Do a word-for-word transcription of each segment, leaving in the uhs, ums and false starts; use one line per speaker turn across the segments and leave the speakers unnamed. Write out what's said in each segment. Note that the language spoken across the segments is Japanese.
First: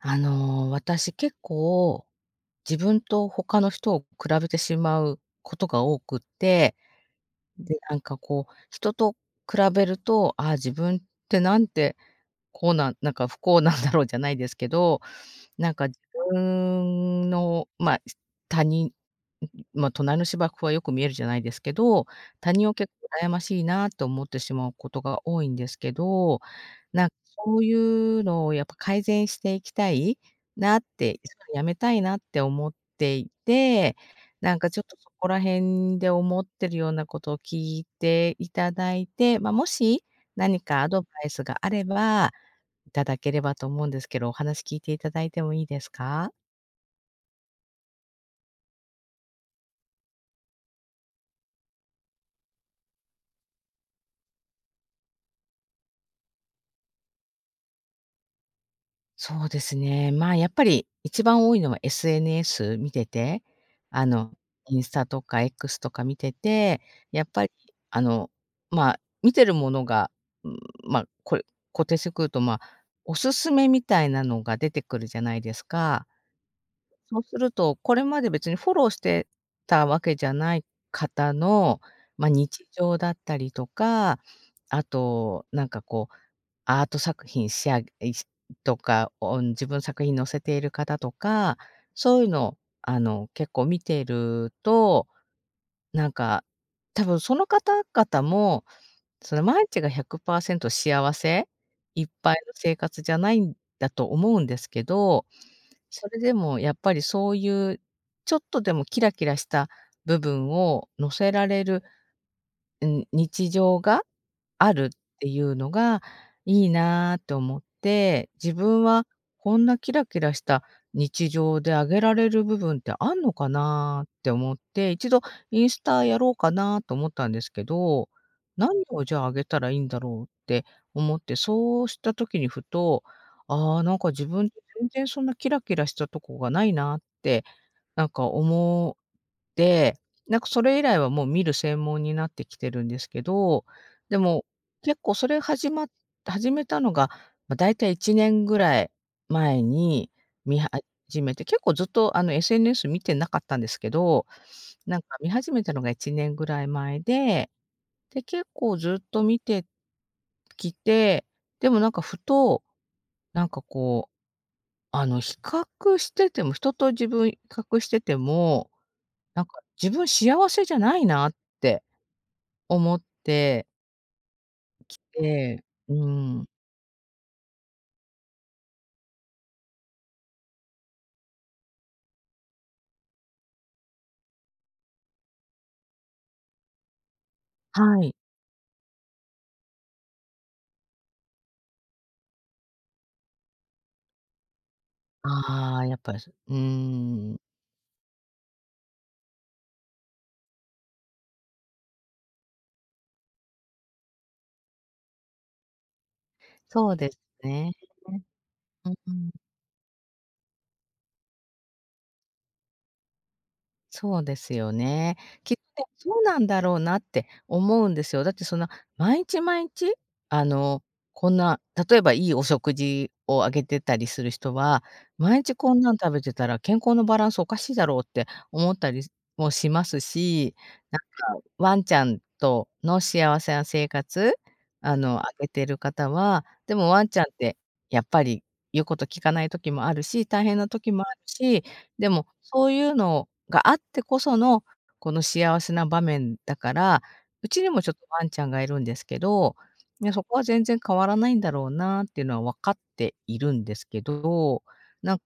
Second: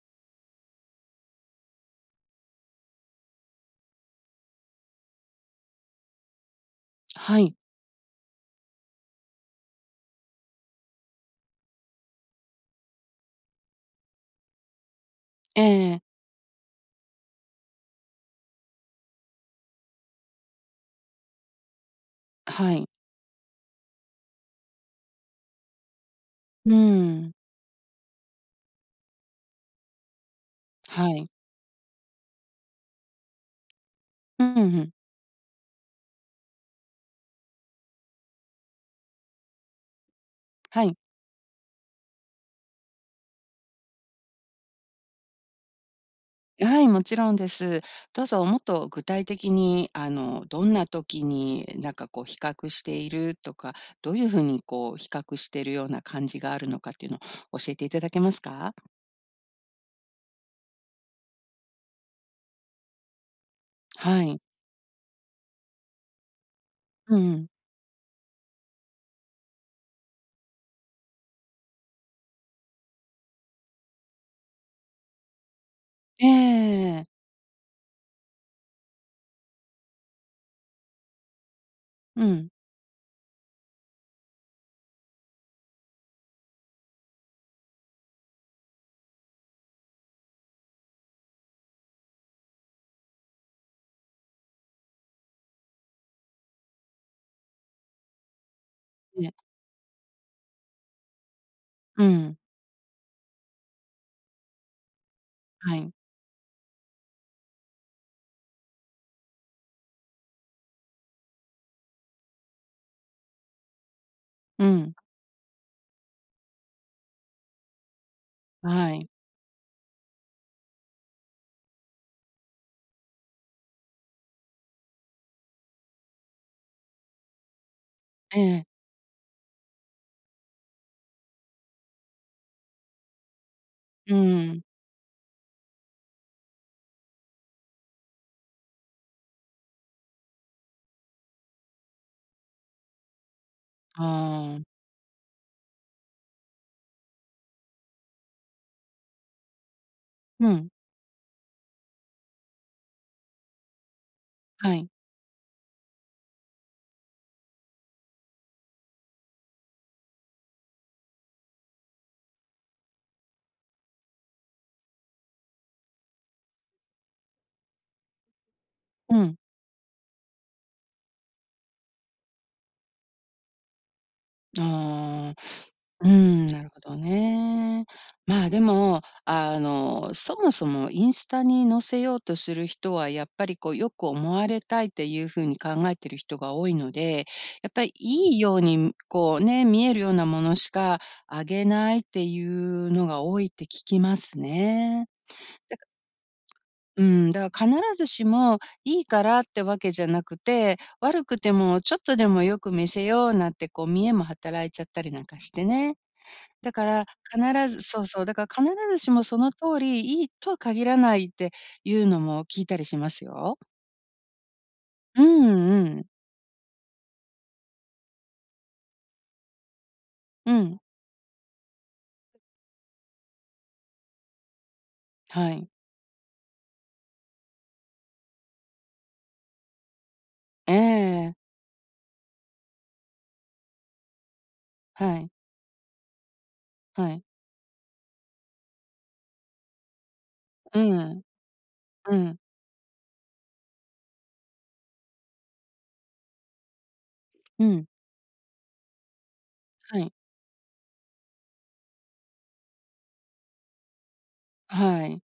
あの、私結構、自分と他の人を比べてしまう事が多くて。
はい。
で、なんかこう、人と比べると、「ああ、自分って、なんて、こうなんなんか、不幸なんだろう」じゃないですけど、
え
なんか自
え。
分の、まあ他人、まあ、隣の芝生はよく見えるじゃないですけど、他人
は
を
い。
結構羨ましいなと思ってしまうことが多いんですけど。
うー
なんか
ん。
そういうのをやっぱ改善していきたいなっ
は
て、
い。
止めたいなって思っていて、
う
なんかちょっ
ん。
とそこら辺で思ってるようなことを聞いて頂いて、まあ、もし何か
は
ア
い。
ドバイスがあれば頂ければと思うんですけど、お話聞いて頂いてもいいですか？
はい、もちろんです。どうぞもっと具体的に、あの、どんな時になんかこう、比較しているとか、どういう風にこう、比較してるような感じがあるのかっていうの、教えていただけますか。
そうですね。まあ、やっぱり、一番多いのは SNS 見てて、あ
は
の、
い。
インスタとか X とか見てて、
う
やっぱ
ん。
あの、まあ、見てる物がまあ、こ固定してくると、まあ、お勧めみたいなのが出てくるじゃないですか？
ええええええ。
そうすると、これまで別にフォローしてたわけじゃない方の、
う
ま、
ん。
日常だったりとか、あと、なんか、こう、アート作品しあいしとか、おん自分の作品載せている方とか、そういうのを、あの、結構見ていると、なんか、多分、その方々も、
ね。
その、毎日がひゃくぱーせんと幸せい
う
っぱい
ん。
の生活じゃないんだと思うんですけど、
はい。
それでもやっぱりそういう、ちょっとでもキラキラした部分を載せられる、うん、日常が
う
ある
ん。
っていうのが「いいな」って思って、自分
は
は
い。
こんなキラキラした日常であげられる部分ってあんのかなって思って、いちどインスタやろうかなと思ったんですけど、
ええ。
「何を、じゃあ、あげたらいいんだろう」って思って、そうした時にふと、「ああ、なんか、
う
自分
ーん。
全然そんなキラキラしたとこがないな」ってなんか思って、なんか、それ以来はもう見る専門になってきてるんですけど、でも
ああ。
結構それ始まっ始めたのが、ま、大体いちねんぐらい前に
う
見
ん。
始めて、結構ずっとあの、SNS 見てなかったんですけど、
はい。
なんか見始めたのがいちねんぐらい前で、で結構ずっと見てきて、でもなんかふと、なんかこうあの、比較してても、人と自分比較してても
うん。
なんか、自分幸せじゃないなって思ってき
ああ、
で、う
うー
ーん。
ん、なるほどね、まあ、でも、あの、そもそも、インスタに載せようとする人は、やっぱりこう、良く思われたいっていう風に考えてる人が多いので、やっぱり、
はい。
良いように、ん、こうね、見える様なものしかあげないっていうのが多いって聞きますね。だ
あ
か
あ、やっぱり、そうー
うん、
ん。
だから、必ずしも、良いからって訳じゃなくて、悪くても、ちょっとでも良く見せようなんて、こう、見栄も働いちゃったりなんかしてね、だか
そう
ら、
です
必
ね、
ずそう
うう
そう、だから必
ん。う
ずし
う
も、
ん。
その通り、良いとは限らないっていうのも聞いたりしますよ。
そうですよね、
う
きっ
んう
と、
ん。
そうなんだろうなって思うんですよ、だって、そんな、まいちまいんち、あ
うん。
の、こんな、例えば、良いお食事をあげてたりする人は、まい
は
ち、
い。
こんなん食べてたら、健康のバランスおかしいだろうって思ったりもしますし、なん
ええ。
か、ワンちゃんとの幸せな生活、あ
は
の、あ
い。
げてる方は、でも、ワ
は
ンちゃ
い。
んって、やっぱり、言う事聞かない時もあるし、大変な
う
時
んう
もある
ん。
し、で
う
も、
ん。
そういうのがあってこその、この幸せな場面だからうち
う
にも、
ん。
ちょっとワンちゃんが、居るんですけど、
は
い
い。
や、そこは、全然変わらないんだろうなっていうのは、分かっているんですけど、
は
なん
い。
か、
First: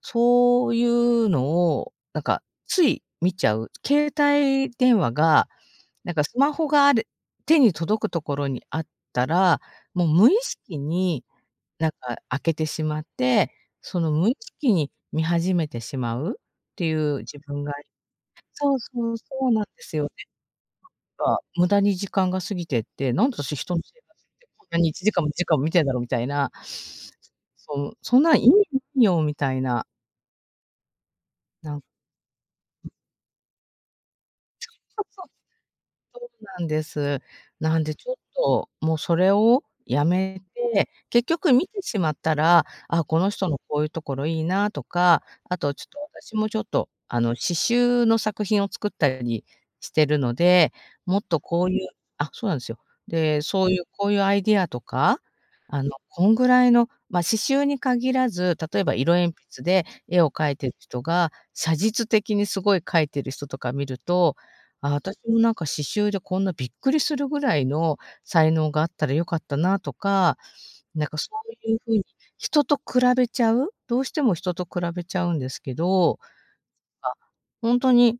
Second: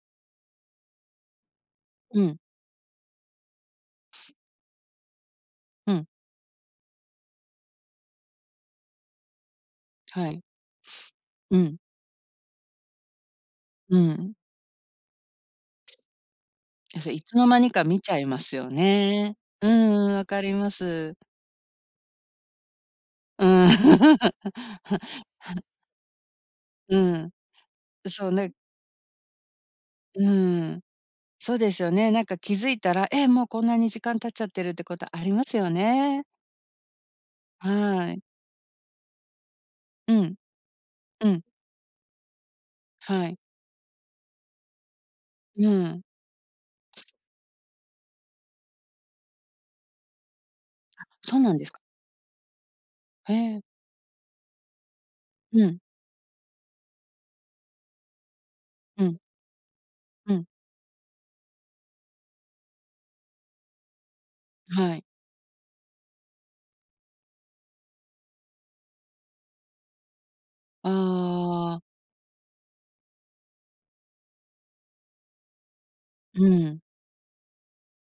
そういうのを、
う
なん
ん。
か、つい見ちゃう携帯電話が、
うん。
なんか、スマホがある手に届く所にあったら、もう
は
無意
い。
識に、
うん。
なんか、開けてしまって、
う
その、無
ん。
意識に見始めてしまうってい
あ、それ、
う
いつ
自
の間
分
に
が
か、見ちゃいますよ
そうそう、そ
ね、
うなん
う
ですよ
んう
ね、
ん、分かります。
か、無駄に時間が過ぎてって、なんで
う
私、
ん。
人の生活見てこんなにいちじかんもにじかん も見てんだろ、みたいな
うんう
そ、む
ん、
そん
そう、
な、
な
意
ん
味よ、みたいな。
うーん。そうで
なん
すよね。なんか気づいたら、え、もうこんなに時間経っちゃってるっ
[unintelligible]
てこ
そう
とあ
そう。
りますよね。
そうなんです。なんでちょ
は
っ
い。
と、もうそれを止
うん、
めて、結
うん。
局見てしまったら、ああ、こ
は
の
い。
人のこういうところ、いいなとか、あ
う
とちょっと、
ん。
私もちょっとあの、刺繍の作品を作ったりしてるので、
あ、
もっ
そ
と
うなん
こ
で
う
す
い
か？
うあ、そうなんですよ。
へ
で、
え。
そういう、こういうアイディアとか、
うん。
あの、こんぐらいのまあ刺繍に限らず、例えば
う
色
ん。
鉛筆で絵を
うん。
描いている人が、写実的にすごい描いている人とか見ると、ああ、
はい。
私もなんか刺繍で、こんなびっくりするぐらいの才能があったら良かったなとか、なんかそう
あ
いう
あ。
ふうに、人と比べちゃう、どうしても人と比べちゃうんですけど。
うーん。
あ、ほんとに、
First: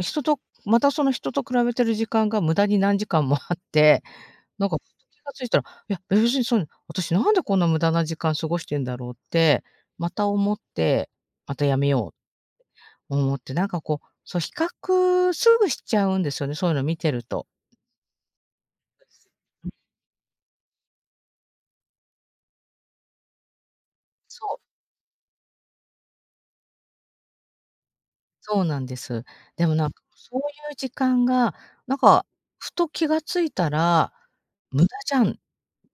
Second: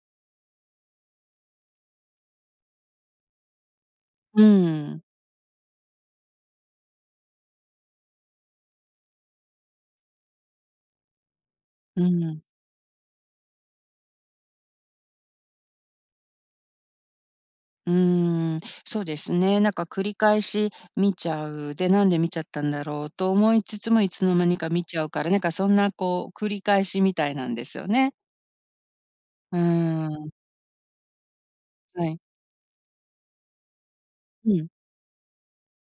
人とまたその人と比べてる時間が無駄に何時間もあって、
う
なんか、
ーん。
気が付いたら、いや、別にそんな、私なんで、こんな無駄な時間過ごしてんだろうって、また思って、また止め
う
よ
ん。
う思って、何かこう、そう比較すぐしちゃうんですよね、そういうの見てると
うーん、そう
で
で
す。
すね、
う
な
ん。
んか繰り返し見ちゃう。で、なんで見ちゃったんだろうと思いつつも、いつの間
そ
に
う。
か見ちゃうから、なんかそんなこう、繰り返しみたいなんですよね。
そうなんです。
う
でもなんかも
ー
う、
ん。
そういう時間が、なん
はい。
か、ふと気が付いたら、
うん。
無駄じゃんっ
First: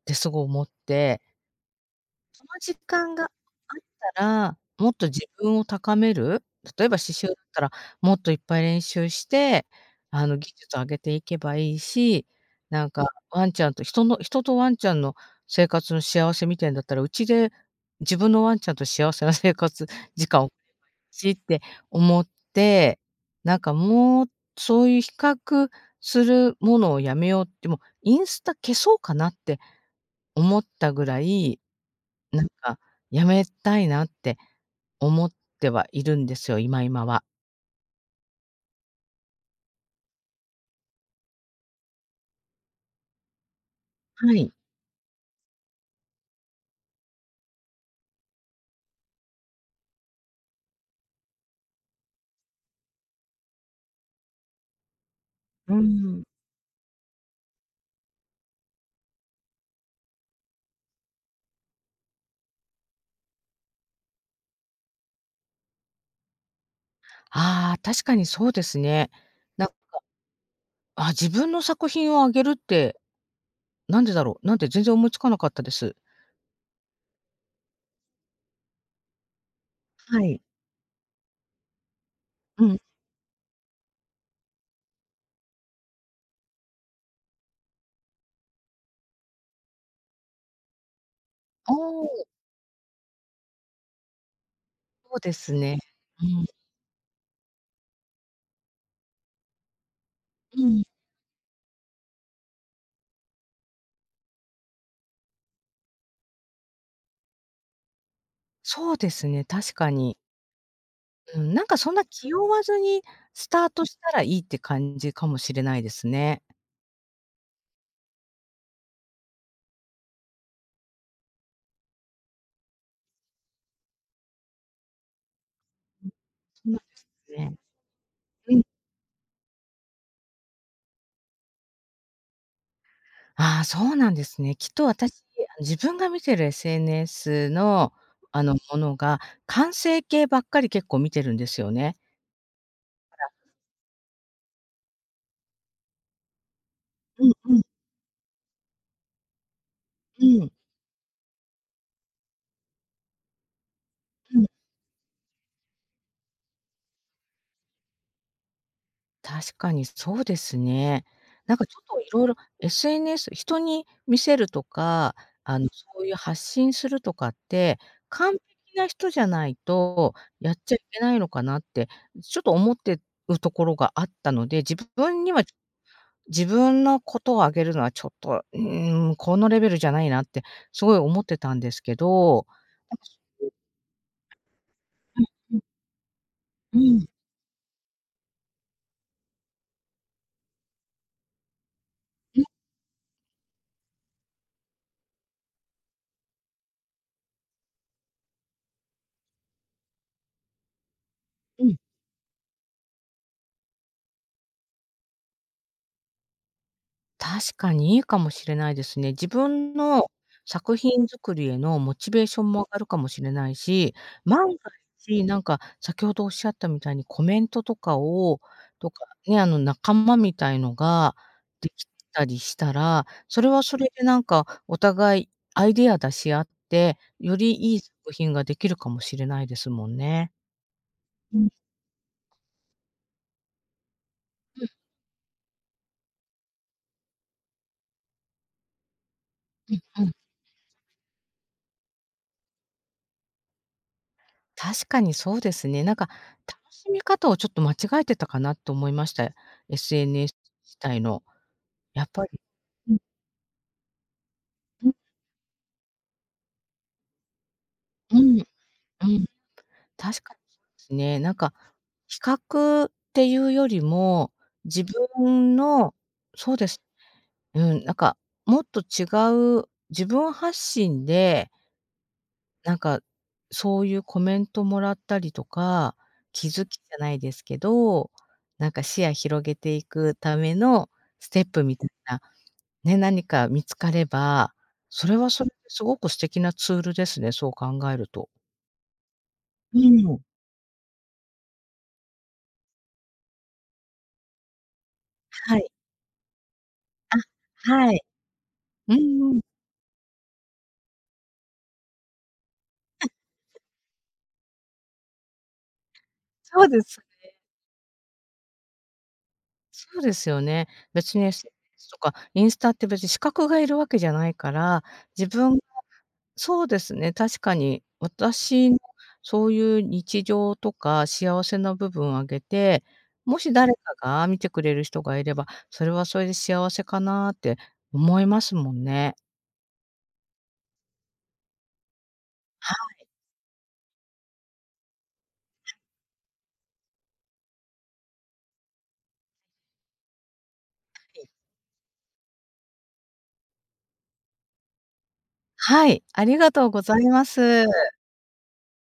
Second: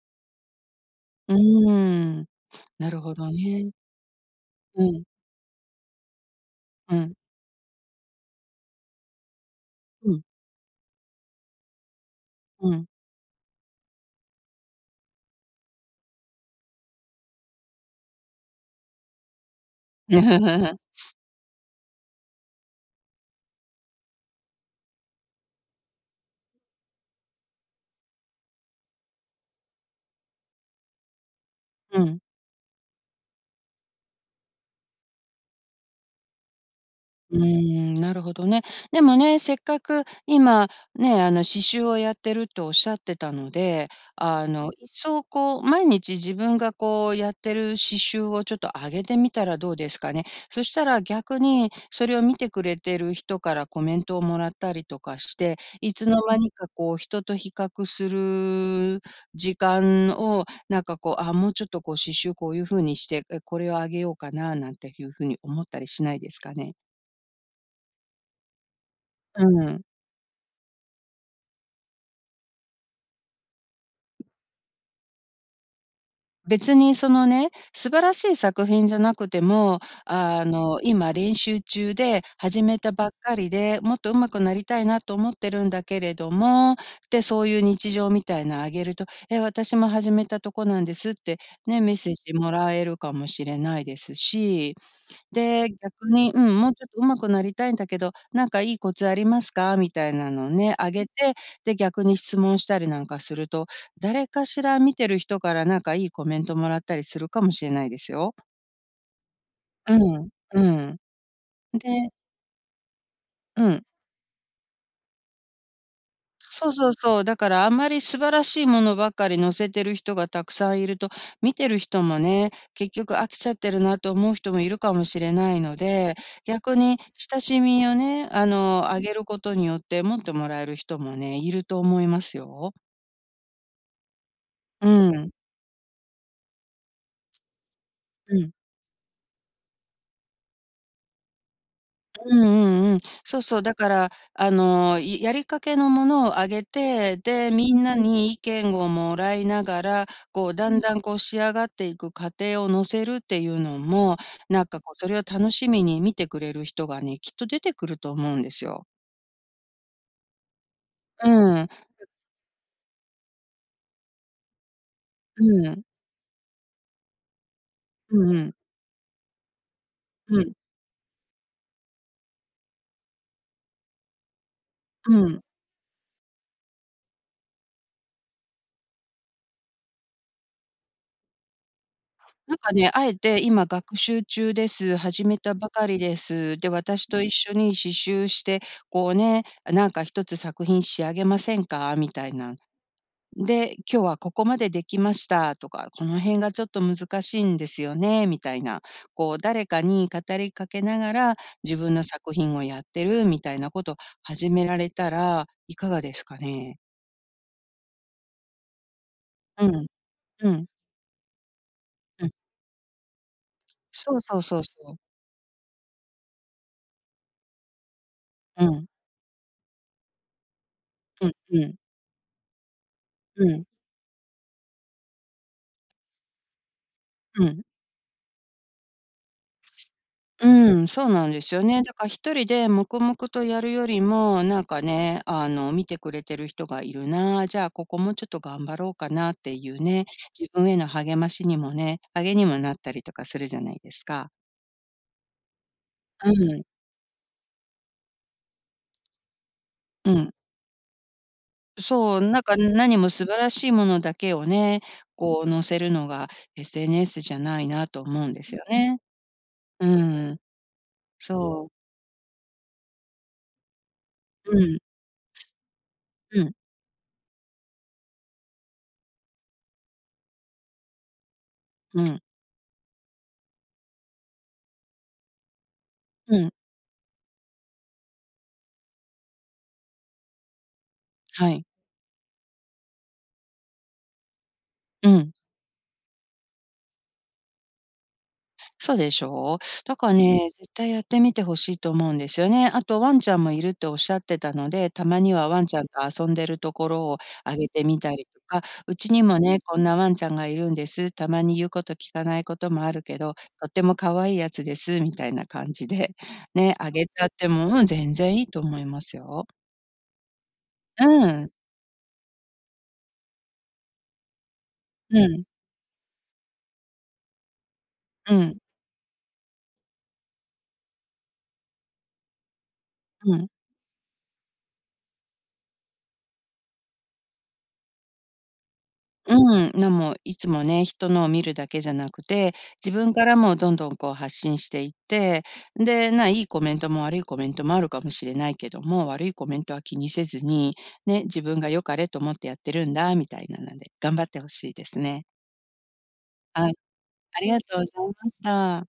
てすごい思って。
うーん、
その時
なるほ
間があ
どね。
ったら、
う
もっ
ん。
と自分を高める、例え
う
ば、刺
ん。
繍ったらもっといっぱい練習して、
うん。
あの、技術を上げていけばいいし、
うん。
なんかワンちゃんと人の人とワンちゃんの生活の幸せ見てるんだったら、うちで、自分のワンちゃんと幸せな生活時間 しって思って、なんかもう、そういう比較するものをやめようって、もう、インスタ消そうかなって思ったぐらい。
うん。
なんか辞めたいなって思ってはいるんですよ、今、今は。
うーん、なるほどね。でもね、せっかく今、ね、あの刺繍をやってるっておっしゃってたので、
は
あ
い。
の、いっそうこう、毎日自分がこうやってる刺繍をちょっとあげてみたらどうですかね。そしたら逆に、それを見てくれてる人からコメントをもらったりとかして、
うー
いつの
ん。
間にかこう、人と比較する、時間を、なんかこう、ああ、もうちょっとこう刺繍こういう風にして、え、これをあげようかななんていう風に思ったりしないですかね。
ああ、確かにそうですね。
う
なんか、
ん。
ああ、自分の作品をあげるって、何でだろう、なんて全然思いつかなかったです。
別にそのね、素晴らしい作品じゃなくても、
はい。
あの、今練習中で、始
うん。
めたばっかりで、もっと上手くなりたいなと思ってるんだけれども、で、そういう日常みたいなあげると、え、私も始めたとこなんですって、
お
ね、メッセー
お。
ジもらえるかもしれないですし。
そうです
で、
ね。
逆
う
に、う
ん。
ん、もうちょっと上手くなりたいんだけど、何かいいコツありますかみたいなのを
う
ね、
ん。
あげて、で、逆に質問したりなんかすると、誰かしら見てる人から何かいいコメントもらったりするかもしれないですよ。
そうですね、確か
う
に。
ん、うん。ん
うん、なんかそんな
で
気負わずにスター
うん。
トしたらいいって感じかもしれないですね。
そうそうそう。だからあんまり素晴らしいものばっかり載せてる人がたくさんいると、見てる人もね、結局飽きちゃってるなと思う人もいるかもしれないの
ん、
で、
そう
逆
なんで
に
す
親
ね。
しみをね、あ
うん。
の、あげることによって持ってもらえる人もね、いると思いますよ。
ああ、そうなんですね。きっと
う
私、
ん。
自分が見てる SNS の、
う
あ
ん。
の、ものが、完成形ばっかり結構見てるんですよね。
うんうんうん。
ほら。
そうそう、だから、あの、いやりかけのものを上げて、
うん
で、
うん。
みんなに意見をもらいながら、
う
こ
ん。
う、だんだんこう仕上がっていく過程をのせるっていうのも、
うん。
なんかこう、それを楽しみに見てくれる人がね、きっと出てくると思うんですよ。
確かにそうですね。
う
なんか
ん。
ちょっと色々、SNS 人に見せるとか、あの、
うん。
そういう発信するとかって、
うん
完
うん。
璧な人じゃないと、
う
や
ん。
っちゃいけないのかなって、ちょっと思ってるところがあったので、自
う
分に
ん。
は、自分のことをあげるのはちょっと、うん、このレベルじゃないなってすごい思ってたんですけど。
なんかね、敢えて 今学習中です、
う、
始めた
ふん。
ばかりです。で、
う
私
ん。
と一緒に刺繍して、こうね、何かひとつ作品仕上げませんか、みたい
え。
な。で、今日はここまでできましたとか、この辺がちょっと難しいんですよね、みたいな、こう、誰かに語りかけながら、
う
自
ん。
分の作品をやってるみたいなことを始められたら、いかがですかね？
確かにいいかもしれないですね。自
う
分
ん。
の
うん。
作品作りへのモチベー
うん。
ションも上がるかもしれないし、
そうそう
万
そう
が
そう。
一何か先ほどおっしゃったみたいにコメントとかを、
うん。
とかね、あの仲間みたいのが
うん、う
で
ん。
きたりしたら、そ
う
れは
ん。
それで何か、お互いアイディアを出し合って、よ
う
り
ん。
良い作品ができるかもしれないですもんね。
うん、そうなん
う
で
ん。
すよね。だからひとりで黙々とやるよりも、な
う
ん
ん。
かね、あの見てくれてる人がいるな、じゃあ、ここもうちょっと頑張ろうかなってい
うん
うね、
うん。
自分への励ましにもね励みにもなったりするじゃないですか。
確かにそうですね。なんか、
うん。
楽しみ方をちょっと間違えてたかなと思いました、
うん。
SNS 自体の。やっ
そう、
ぱり、
なんか
うん。
何も素晴らしいものだけをね、
うん。
こう載せるのが SNS じゃないなと
う
思うん
ん、
ですよね。
うん。
う
確か
ん。
にそうですね。なんか、
そう。
比較っていうよりも、
うん。
自分の
う
そ
ん。
うです。うん、なんか、もっと違う自分発信で、
うん。
なんか、そういうコメントもらったりとか、
う
気
ん。
づきじゃないですけど、なんか、視野広げていくためのステッ
は
プ
い。
みたいな、ね、何か見つかれば、そ
う
れは
ん。
それで凄く素敵なツールですね、そう考えると。
そうでしょう。
う
だから
ん。
ね、絶対やってみて欲しいと思うんですよね。あと、ワンちゃんもいるっておっしゃってたので、たまには
は
ワン
い。
ちゃんと遊んでるところ
あ、
をあげて
は
み
い。
たりとか、
う
うち
ん
に
う
も
ん。
ね、こんなワンちゃんがいるんです、たまに言うこと聞かないこともある
うん。
けど、とてもかわいいやつです、みたいな感じで、
そう
ね、
で
あ
す
げちゃっ
ね。
ても、うん、全然いいと思いますよ。
そうですよね。別に
う
SNS
ん。
とか、インスタって別に資格がいるわけじゃないから、
う
自
ん。
分がそうですね。確かに
うん。
私、そういう日常とか幸せな部分を上げて、
う
も
ん。
し誰かが見てくれる人がいれば、それはそれで幸せかなって思いますもんね。
うん、なんもいつもね、人のを見るだけじゃなくて、
は
自
い。
分からもどんどんこう発信していって、で、まあ、いいコメントも悪いコメントもあるかもしれないけども、悪いコメントは気にせずに、ね、自分が良かれと思ってやってるんだみたいなので、頑張って欲しいですね。
はい、ありがと
は
う
い、
ございま
ありが
す。
とうございました。